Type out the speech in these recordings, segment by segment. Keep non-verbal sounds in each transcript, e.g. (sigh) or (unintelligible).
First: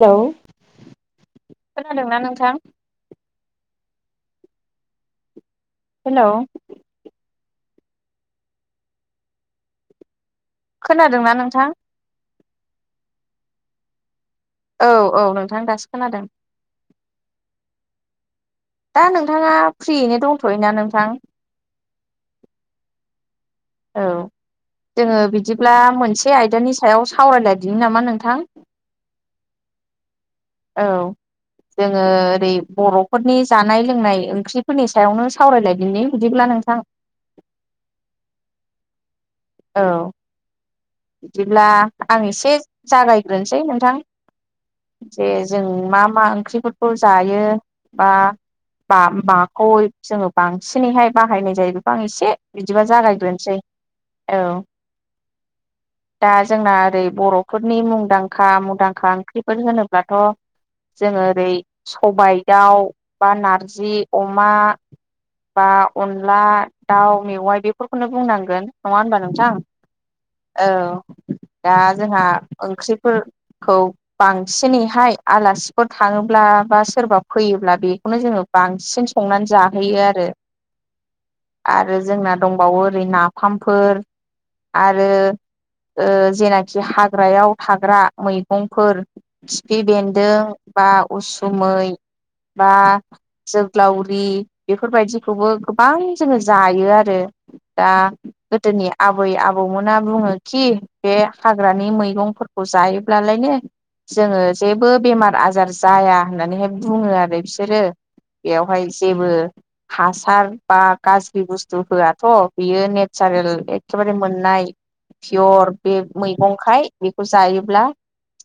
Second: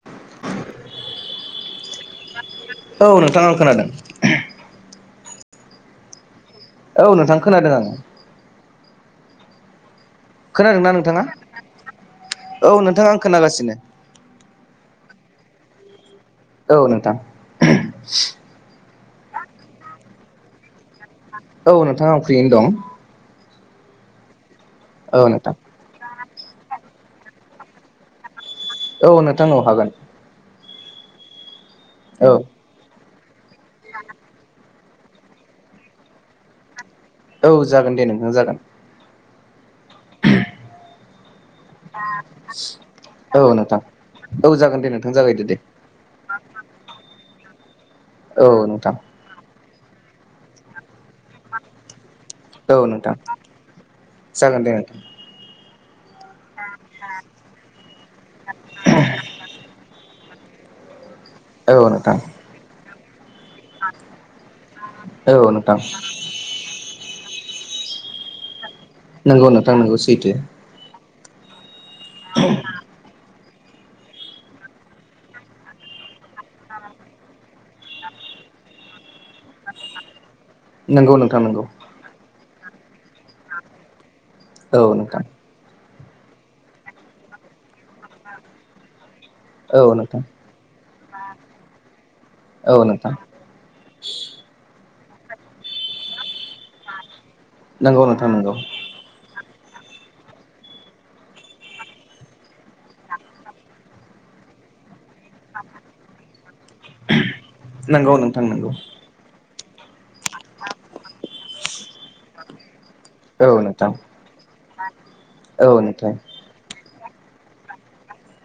Hello खोनादोंना नोंथां? औ नोंथां आं खोनादों हेलौ औ नोंथां खोनादों आङो खोनादोंना नोंथां? औ नोंथां आं खोनागासिनो। औ औ नोंथां दासो खोनादों। औ नोंथां (inaudible) दा नोंथाङा फ्रियैनो दंथ'यो ना नोंथां? औ नोंथां आं फ्रियैनो दं। औ जोङो औ नोंथां बिदिब्ला मोन से आयदानि सायाव सावरायलायदिनि नामा नोंथां? औ नोंथां औ हागोन। औ जोङो औ ओरै बर'फोरनि जानाय लोंनाय ओंख्रि फोरनि सायावनो सावरायलायदिनि बिदिब्ला नोंथां। औ जागोन दे नोंथां जागोन। औ बिदिब्ला आं एसे जागायग्रोनोसै नोंथां औ जागोन दे नोंथां जे जागायदो दे जों मा मा ओंख्रिफोरखौ जायो बा औ नोंथां बाम मा (unintelligible) बांसिनैहाय बाहायनाय जायो बेखौ आं एसे औ बिदिबा नोंथां जागायग्रोनोसै औ जागोन दे नोंथां दा जोंना ओरै बर'फोरनि मुंदांखा मुंदांखा ओंख्रिफोर होनोब्लाथ' जोङो ओरै औ नोंथां सबाइ दाउ बा नारजि अमा औ बा नोंथां अनला दाउ मेवाइ बेफोरखौनो बुंनांगोन नङा होनबा नोंगौ नोंथां नोंगौ सैथो औ दा जोंहा ओंख्रिफोर खौ बांसिनैहाय आलासिफोर थाङोब्ला बा सोरबा फैयोब्ला बेखौनो जोङो बांसिन संनानै जाहैयो आरो। नोंगौ नोंथां नोंगौ। बावो ओरै नाफामफोर औ आरो नोंथां ओ जेनाखि हाग्रायाव थाग्रा मैगंफोर औ खिफि नोंथां बेन्दों बा उसुमै बा औ नोंथां जोग्लावरि बेफोरबायदि खौबो गोबां जोङो जायो आरो दा नंगौ नोंथां नंगौ गोदोनि आबै आबौ आबौमोना बुङोखि बे हाग्रानि मैगंफोरखौ जायोब्लालायनो जोङो जेबो बेमार आजार जाया होननानैहाय बुङो आरो बिसोर बिसोरो नंगौ नोंथां नंगौ बेयावहाय जेबो हासार बा गाज्रि बुस्थु होआथ' बियो ने नेस्चारेल औ नोंथां एखेबारे मोननाय औ पियर बे नोंथां मैगंखाय बेखौ जायोब्ला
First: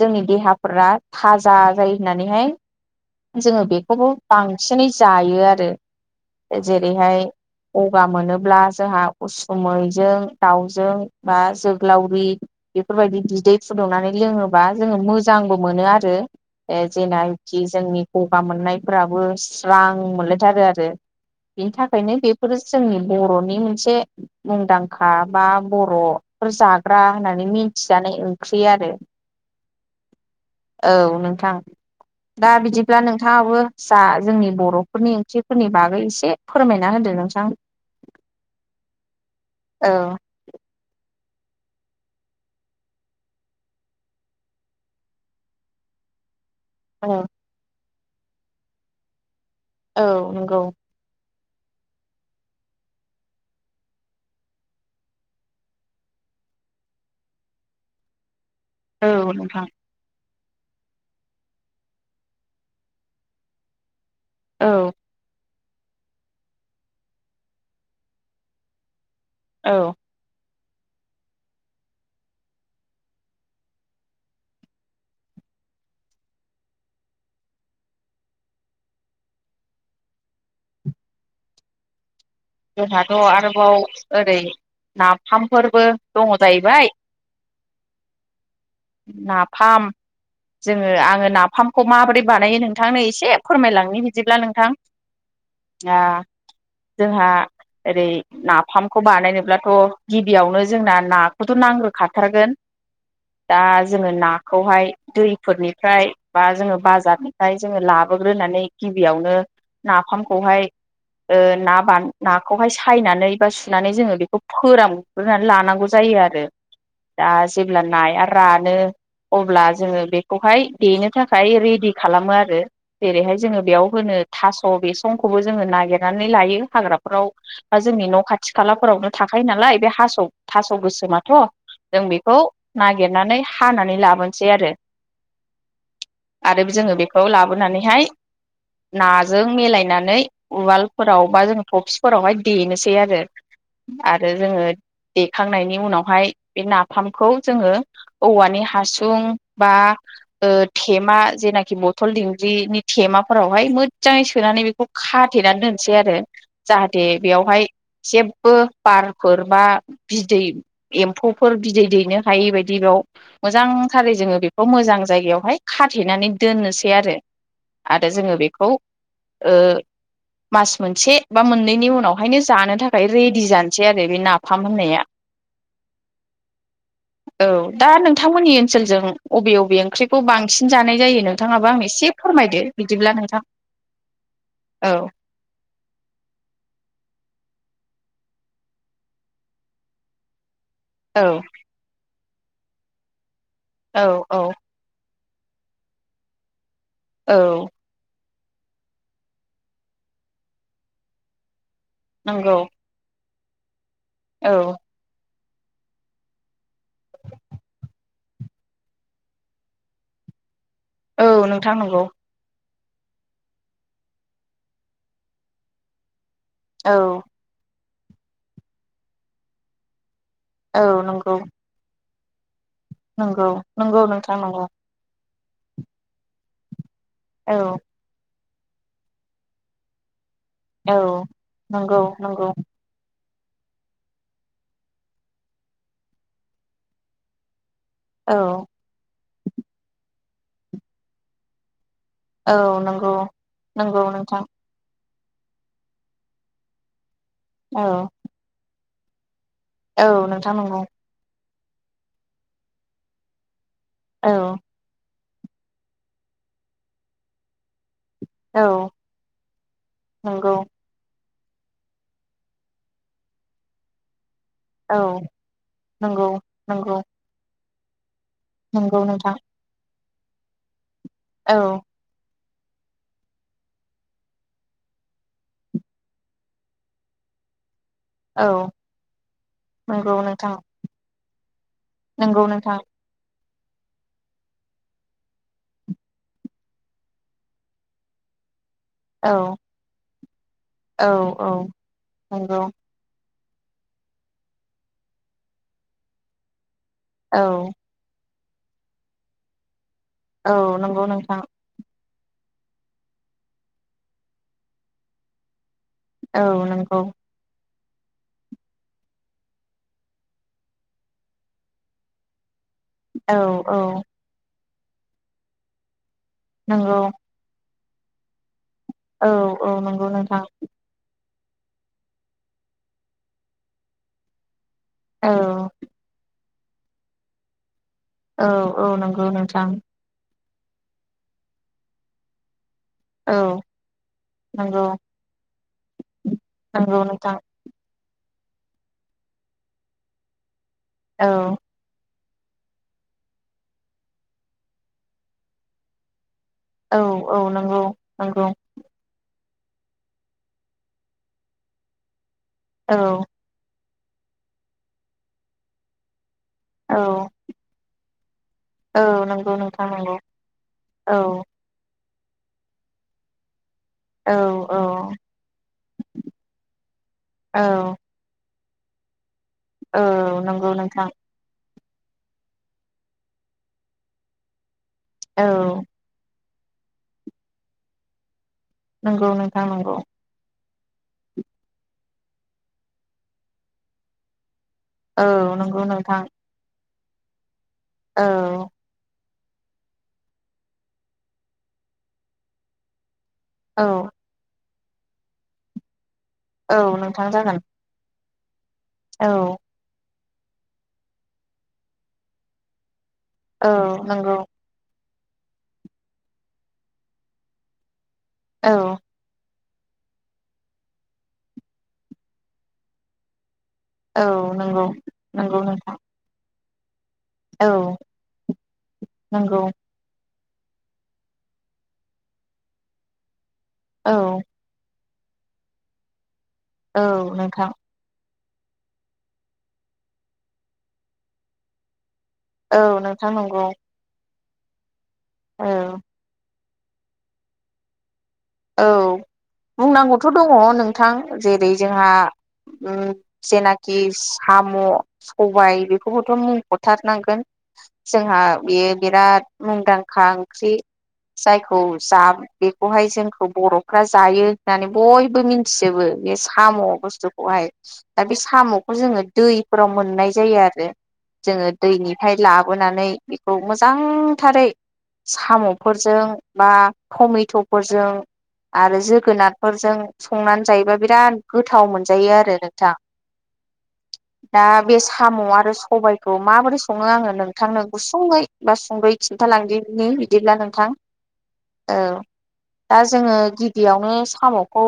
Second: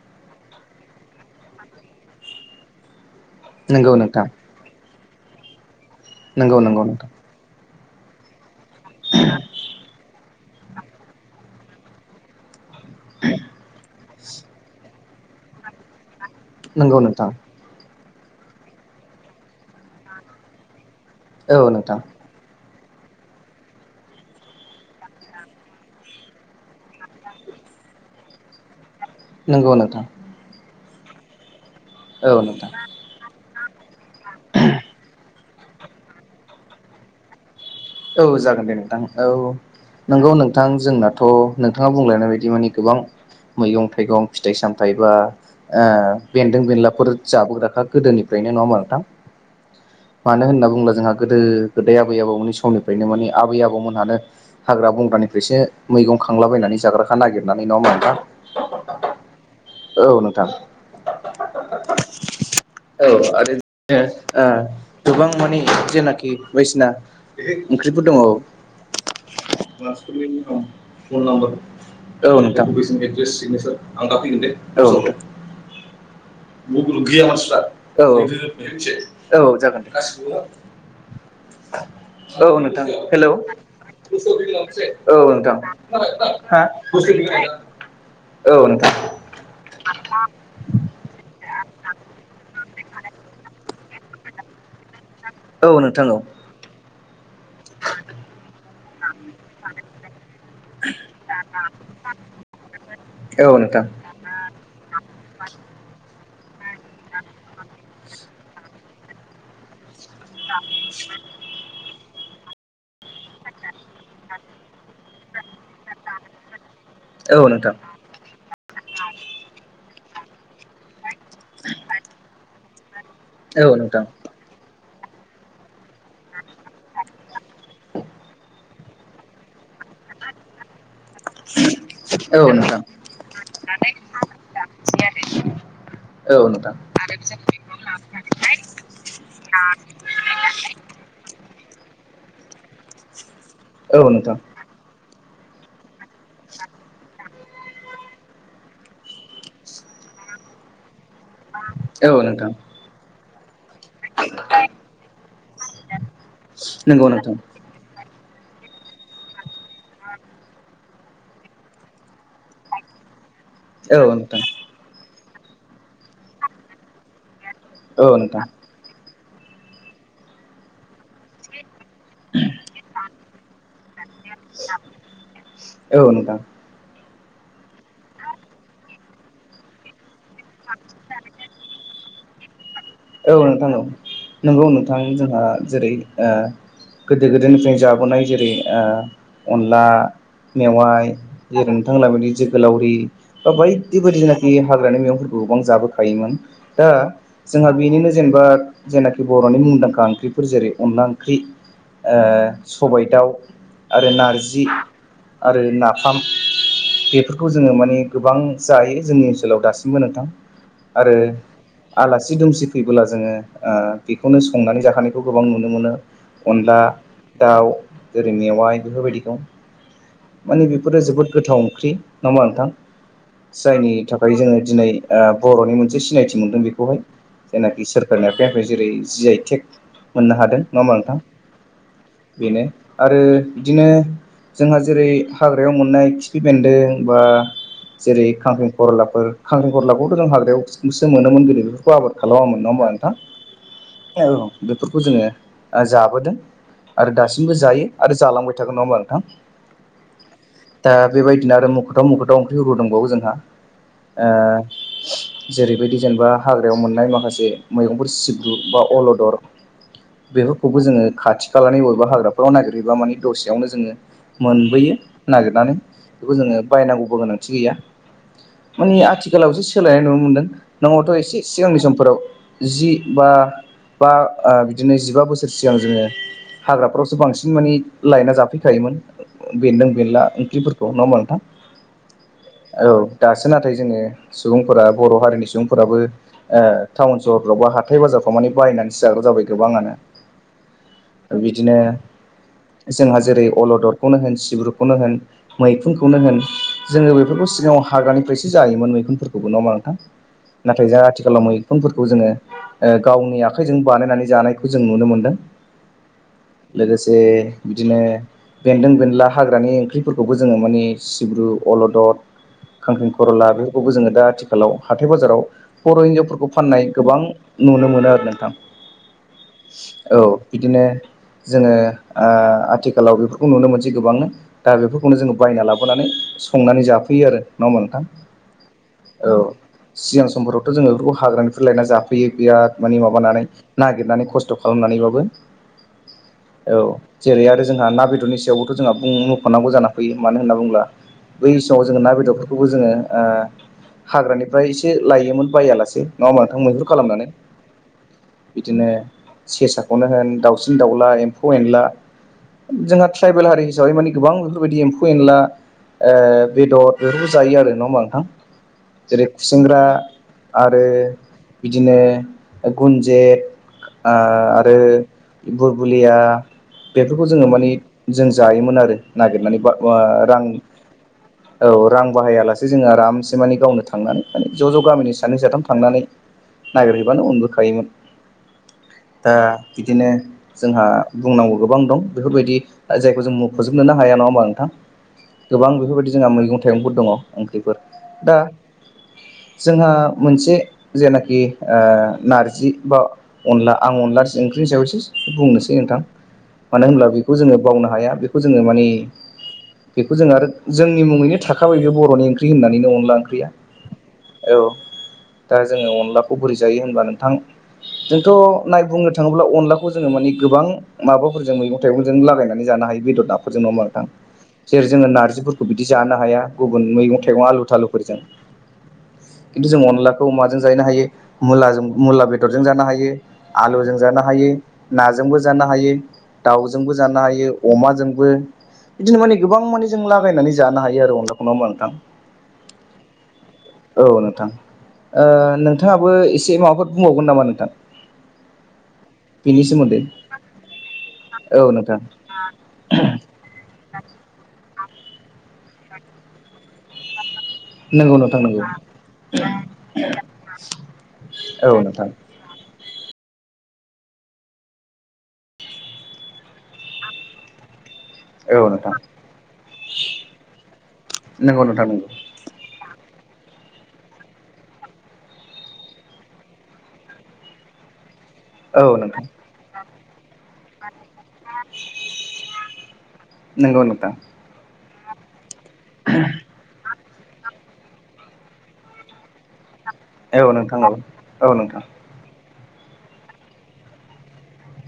जोंनि देहाफोरा थाजा जायो होननानैहाय जोङो नंगौ बेखौबो नोंथां बांसिनै जायो आरो नंगौ नंगौ नोंथां जेरैहाय गगा मोनोब्ला जोंहा उसुमैजों दाउजों बा जोग्लावरि बेफोरबायदि बिदै फुदुंनानै लोङोबा जोङो मोजांबो मोनो आरो ए नंगौ नोंथां जेनाखि जोंनि गगा मोननायफोराबो स्रां मोनलायथारो आरो औ बेनि नोंथां थाखायनो बेफोरो जोंनि बर'नि मोनसे मुंदांखा बा बर' फोर जाग्रा होननानै मिथिजानाय ओंख्रि आरो नोंगौ नोंथां औ नोंथां औ दा नोंथां बिदिब्ला नोंथाङाबो जा जोंनि बर'फोरनि ओंख्रिफोरनि बागै एसे फोरमायना होदो नोंथां औ जागोन दे नोंथां औ औ नोंगौ नोंथां जोंना थ' नोंथाङा बुंलायनाय बायदि माने गोबां मैगं थाइगं फिथाइ सामथायाइ बा आ- बेन्दों बेनलाफोर जाबोग्राखा गोदोनिफ्रायनो नङा होमबा नोंथां औ मानो नंगौ होनना बुङोब्ला जोंहा गोदो - गोदाय आबै आबौमोननि समनि फ्रायनो माने आबै आबौमोनहानो हाग्रा बंग्रानिफ्रायसो मैगं खांलाबायनानै जाग्राखा नागिरनानै नङाहोनबा (unintelligible) औ नोंथां थां (unintelligible) औ आरो नो ओ औ गोबां माने जेनाखि बायदिसिना ओंख्रिफोर दङ (unintelligible) फन नाम्बार औ नोंथां (unintelligible) औ (unintelligible) (inaudible) गैया मानसिफ्रा औ औ (inaudible) जागोन दे (unintelligible) औ नोंथां जोंहाथ' हेल' (inaudible) आरोबाव ओरै औ नोंथां नाफामफोरबो दङ हा जाहैबाय (inaudible) (unintelligible) नोंथां नाफाम जोङो आङो नाफामखौ माबोरै बानायो नोंथांनो एसे फोरमाय लांनो बिदिब्ला नोंथां। औ आ नोंथां औ। जोंहा ओरै नाफाम खौ बानायनो ब्लाथ' गिबियावनो जोंना नाखौथ' नांग्रो खाथारगोन। औ औ दा नोंथां जोङो नाखौ हाय दैफोर निफ्राय बा जोङो बाजार निफ्राय जोङो लाबो ग्रोनानै गिबियावनो नाफामखौ हाय ओ नाबान ना खौहाय सायनानै बा सु फिनानै जोङो बेखौ फोरान ग्रोनानै लानांगौ जायो आरो। दा औ नोंथां औ नोंथां औ जेब्ला नाया रानो अब्ला जोङो बेखौहाय देनो थाखाय रेदि खालामो आरो जेरैहाय जोङो बेयाव नोंथां होनो थास' बेस संखौबो जोङो नागिरनानै लायो हाग्रा फोराव बा जोंनि न' खाथि खाला फोरावनो थाखायो नालाय बे हास' थास' खौ गोसोमाथ' जों बेखौ औ नोंथां नागिरनानै हानानै लाबोनोसै आरो। आरो जोङो बेखौ लाबोनानै हाय नाजों मिलायनानै उवाल फोराव बा जों अफिस फोरावहाय देनोसै आरो औ आरो नोंथां जोङो देखांनायनि उनावहाय बे नाफामखौ जोङो औवानि हासुं बा ओ थेमा जेनाखि बथल औ नोंथां दिंग्रि नि थेमा हाय मोज जाङै सोनानै बेखौ खाथेनानै दोनसै आरो जाहाथे नंगौ नोंथां बेयावहाय जेबो बार फोर बा बिदै एम्फौ फोर बिदै दैनो हायै बायदि बेयाव मोजां औ थारै जोङो नोंथां बेखौ मोजां जायगायाव हाय खाथेनानै दोननोसै आरो। औ आरो जोङो नोंथां बेखौ ओ मास मोनसे बा मोननैनि उन उनाव हायनो जानो थाखाय रेडि जानोसै आरो बे नाफाम होननाया। औ नोंथां औ दा नोंथांमोननि ओनसोलजों अबे अबे ओंख्रि खौ बांसिन जानाय जायो नोंथाङाबो आं एसे फोरमायदो। औ नोंथां औ नंगौ औ नोंथां जोंहा जेरै ओ गोदो गोदाय निफ्रायनो जाबोनाय जेरै ओ अनला मेवाइ औ जेरै नोंथां मोना बिदि जोगो लावरि बा बायदि औ बायदि औ जनाखि हाग्रानि मैगंफोर गोबां जाबो खायोमोन दा औ जोंहा बेनिनो जेनेबा जेनाखि बर'नि मुंदांखा ओंख्रिफोर जेरै अनला ओंख्रि ओ नंगौ सबाय दाउ आरो औ नारजि आरो नाफाम बेफोरखौ जोङो माने गोबां जायो जोंनि ओनसोलाव दासिमबो नोंथां आरो औ नोंथां नंगौ आलासि दुमसि फैबोला जोङो ओ बेखौनो संनानै जाहोनायखौ गोबां नुनो मोनो। अनला औ दाउ ओरै मेवाइ बेफोर बायदि दं। माने औ बेफोरो जोबोद नंगौ गोथाव ओंख्रि नङा होमबा नोंथां? नंगौ जायनि नंगौ थाखाय नोंथां जोङो नंगौ दिनै ओ बर'नि मोनसे सिनायथि मोनदों बेखौ हाय औ जेनाखि सोरखारनि आखाइ जेरै जि आइ टेक मोननो हादों नङामा औ नोंथां नंगौ नंगौ बेनो आरो बिदिनो जोंहा जेरै हाग्रायाव मोननाय खिफि बेन्दों बा जेरै औ खांख्रि खरलाफोर खांख्रेंखरला खौथ' जों हाग्रायाव सो मोनोमोन गोदो बेखौ आबाद खालामा औ मोन नङा होमबा नंगौ नंगौ नोंथां नोंथां औ बेफोरखौ खौ जोङो जा बोदों आरो दासिमबो औ जायो आरो जालांबाय थागोन नङा होमबा नोंथां? औ नोंथां नंगौ। बिनो आरो मोखोथाव मोखोथाव ओंख्रि हबो दंबावो जोंहा औ ओ जेरैबायदि जेनेबा हाग्रायाव मोननाय माखासे मैगं फोर सिब्रु बा औ अलदर नंगौ बेफोरखौबो जोङो खाथि खालानि बबेबा हाग्राफोराव नागिरहयोबा मानि दसेयावनो जोङो मोनबोयो औ नागिरनानै नंगौ बेखौ जोङो नंगौ बायनांगौबो गोनांथि गैया नंगौ माने नोंथां आथिखालावसो सोलायनाय नुनो मोन्दों न'आवथ' एसे औ सिगांनि समफोराव जि बा बा ओ बिदिनो जिबा बोसोर सिगां जोङो हाग्राफ्रावसो बांसिन माने लाइना औ जाफैखायोमोन बेनदों नंगौ बेनला नोंथां ओंख्रिफोरखौ नङा होमा नोंथां नंगौ नोंथां औ दासो नाथाय जोङो सुबुंफोरा बर' हारिनि सुबुंफोराबो ओ टाउन सहरफ्राव बा हाथाय बाजारफ्राव दमानि बायनानैस जाग्र' औ जाबाय गोबाङानो औ औ बिदिनो नंगौ जोंहा जेरै अलददखौनो होन सिब्रुखौनो होन मैखुनखौनो होन जोङो औ बेफोरखौ सिगाङाव हागानिफ्राय जायोमोन मैखफोरखौबो ना नोंथां औ नाथाय जों नंगौ नोंथां आथिखालाव मैखुनफोर खौ जोङो गावनि आखाइजों बानायनानै जानायखौ जों नुनो मोनदों औ नंगौ लोगोसे बिदिनो बेन्दों बेनला हाग्रानि ओंख्रिफोरखौबो जोङो मानि सिब्रु अलदद खांखें औ खर'ला औ बेफोरखौबो जोङो दा आथिखालाव हाथाय बाजाराव बर' हिनजावफोरखौ फाननाय नंगौ गोबां नुनो मोनो आरो नोंथां औ औ नंगौ औ नोंथां बिदिनो जोङो ओ आथिखालाव बेफोरखौ नुनो मोनसै गोबांनो दा बेफोरखौनो औ जोङो बायना लाबोनानै संनानै जाफैयो आरो नङा हबा नोंथां औ नंगौ औ नोंथां सिगां समफोरावथ' जोङो बेफोरखौ हाग्रानिफ्राय लायना जाफैयो बिराद मानिे औ माबानानै नागिरनानै खस्थ' नंगौ खालामनानैबाबो औ नंगौ नोंथां जेरै आरो जोंहा ना बेदर बेरनि सायावबोथ' जोंहा बुं मख'नांगौ जानानै फैयो मानो होननाु बुंला औ बै समाव जोङो बेदरफोरखौ बेखौबो जोङो ओ हाग्रानिफ्राय एसे लायोमोन बायालासे नङा होमबा नोंथां मैहुर औ खालामनानै औ नंगौ नंगौ बिदिनो सेसाखौनो होन दाउसिन दाउला एम्फौ एनला औ रि हिसाबै मानानि गोबां बेफोरबायदि एम्फौ एनला बेदर औ बेफोरबो जायो आरो नङा होमबा नोंथां औ जेरै नंगौ खुसेंग्रा नोंथां नंगौ आरो औ बिदिनो गनजेत औ आरो औ बुरबुलिया बेफोरखौ जोङो औ मानि जायोमोन आरो नागिरनानै औ (unintelligible) रां नंगौ नोंथां औ रां बाहायालासे जोङो आरामसे माने गावनो थांनानै माने ज' ज' गामिनि सानै औ साथाम थांनानै नागिरहैबानो उनबोखायोमोन दा नंगौ नोंथां नंगौ बिदिनो जोंहा बुंनांगौ गोबां दं बेफोरबायदि जायखौ जों मखजोबनोनो हाया नङा होमबा नोंथां औ गोबां नंगौ बेफोरबायदि नोंथां जोंहा मैगं थाइगंफोर दङ' ओंख्रिफोर औ दा जोंहा मोनसे जेनाखि ओ नारजि बा अनला औ आं अनला ओंख्रिनि सायावसो बुंनोसै नोंथां औ मानो होनब्ला नोंथां बेखौ जोङो जागोन बावनो हाया बेखौ जोङो मानि औ बेखौ जों आरो जोंनि मुङैनो थाखाबाय बे बर'नि ओंख्रि होननानैनो अनला ओंख्रिया औ नंगौ औ दा जोङो अनलाखौ बोरै जायो होनबा नोंथां जोंथ' औ नाय बुंनो थाङोब्ला अनला खौ जोङो माने गोबां माबाफोरजों मैगं थाइगंजों लागायनानै जानो हायो बेदर ना फोरजों नङा होनबा औ नोंथां नंगौ जेरै जोङो नंगौ नारजिफोरखौ बिदि नोंथां जानो हाया गुबुन मैगं थाइगं आलु औ थालु फोरजों नंगौ खिनथु जों अनलाखौ अमा जों जानो हायो मुलाजों मुला बेदरजों जानो हायो आलुजों औ जानो हायो नाजोंबो जानो हायो दाउजोंबो औ जानो हायो नोंथां जोंबो बिदिनो माने गोबां माने जों लागायनानै जानो हायो आरो अनलाखौ नंङा होनबा नोंथां औ नोंथां नंगौ औ नोंथां ओ औ नोंथांङाबो एसे माबाफोर बुंबावगोन नामा नोंथां? औ बेनि सोमोन्दै बुंनांगौथ दंङ नोंथां औ जेरै नोंथां जोंहा उम जेनाखि साम' सबाइ बेखौबोथ थारनांगोन नंगौ जोंहा नोंथां नंगौ बेयो बिराद मुंदांखा ओंख्रि औ जायखौ नोंथां जा बेखौहाय जों बरफ्रा जायो होननानै बयबो मिन्थिजोबो बे साम बुस्थुखौहाय दा बे औ नोंथां सामखौ जोंङो दैफोराव मोननाय जायो आरो नंगौ जोंङो नोंथां नंगौ दैनिफ्राय लाबोनानै बेखौ मोजांथारै साम'फोरजों बा टमेट'फोरजों औ आरो नोंथां जोगोनारफोरजों संनानै जायोबा बिराद गोथाव मोनजायो आरो नोंथां नंगौ नोंथां दा बे साम'आ आरो सबाइखौ माबोरै संङो आंङो नोंथांनो गुसुंङै बा सुंदयै खिन्थालांदिनि बिदिब्ला नोंथां औ नोंथां औ दा जोंङो गिबियावनो साम'खौ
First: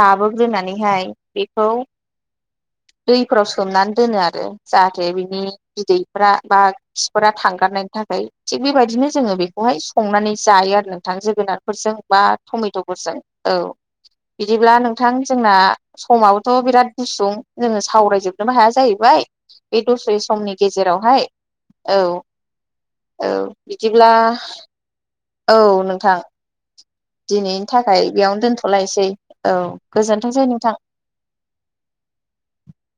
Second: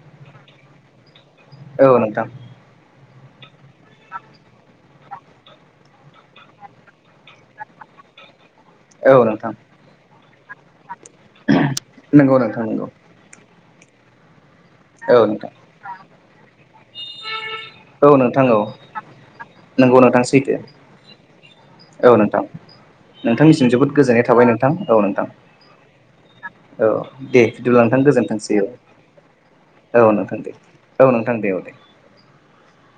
लाबोग्रोनानैहाय बेखौ औ नोंथां दैफोराव सोमनानै दोनो आरो जाहाथे बिनि बिदैफ्रा बा खिफोरा थांगारनायनि थाखाय थिग बेबायदिनो औ जोंङो नोंथां बेखौहाय संनानै जायो आरो नोंथां जोगोनारफोर बा नंगौ नोंथां नंगौ टमेट'फोरजों औ बिदिब्ला नोंथां जोंना समाबोथ बिराद गुसुं जोंङो औ नोंथां सावरायजोबनोबो औ हाया जाहैबाय बे नंगौ दसे नोंथां समनि सैथो गेजेरावहाय औ औ नोंथांनिसिम जोबोद बिदिब्ला गोजोननाय थाबाय नोंथां औ नोंथां औ नोंथां औ दे दिनैनि बिदिब्ला नोंथां थाखाय बेयावनो गोजोनथोंसै औ दोनथलायसै औ औ गोजोनथोंसै दे नोंथां औ नोंथां दे औ दे (inaudible)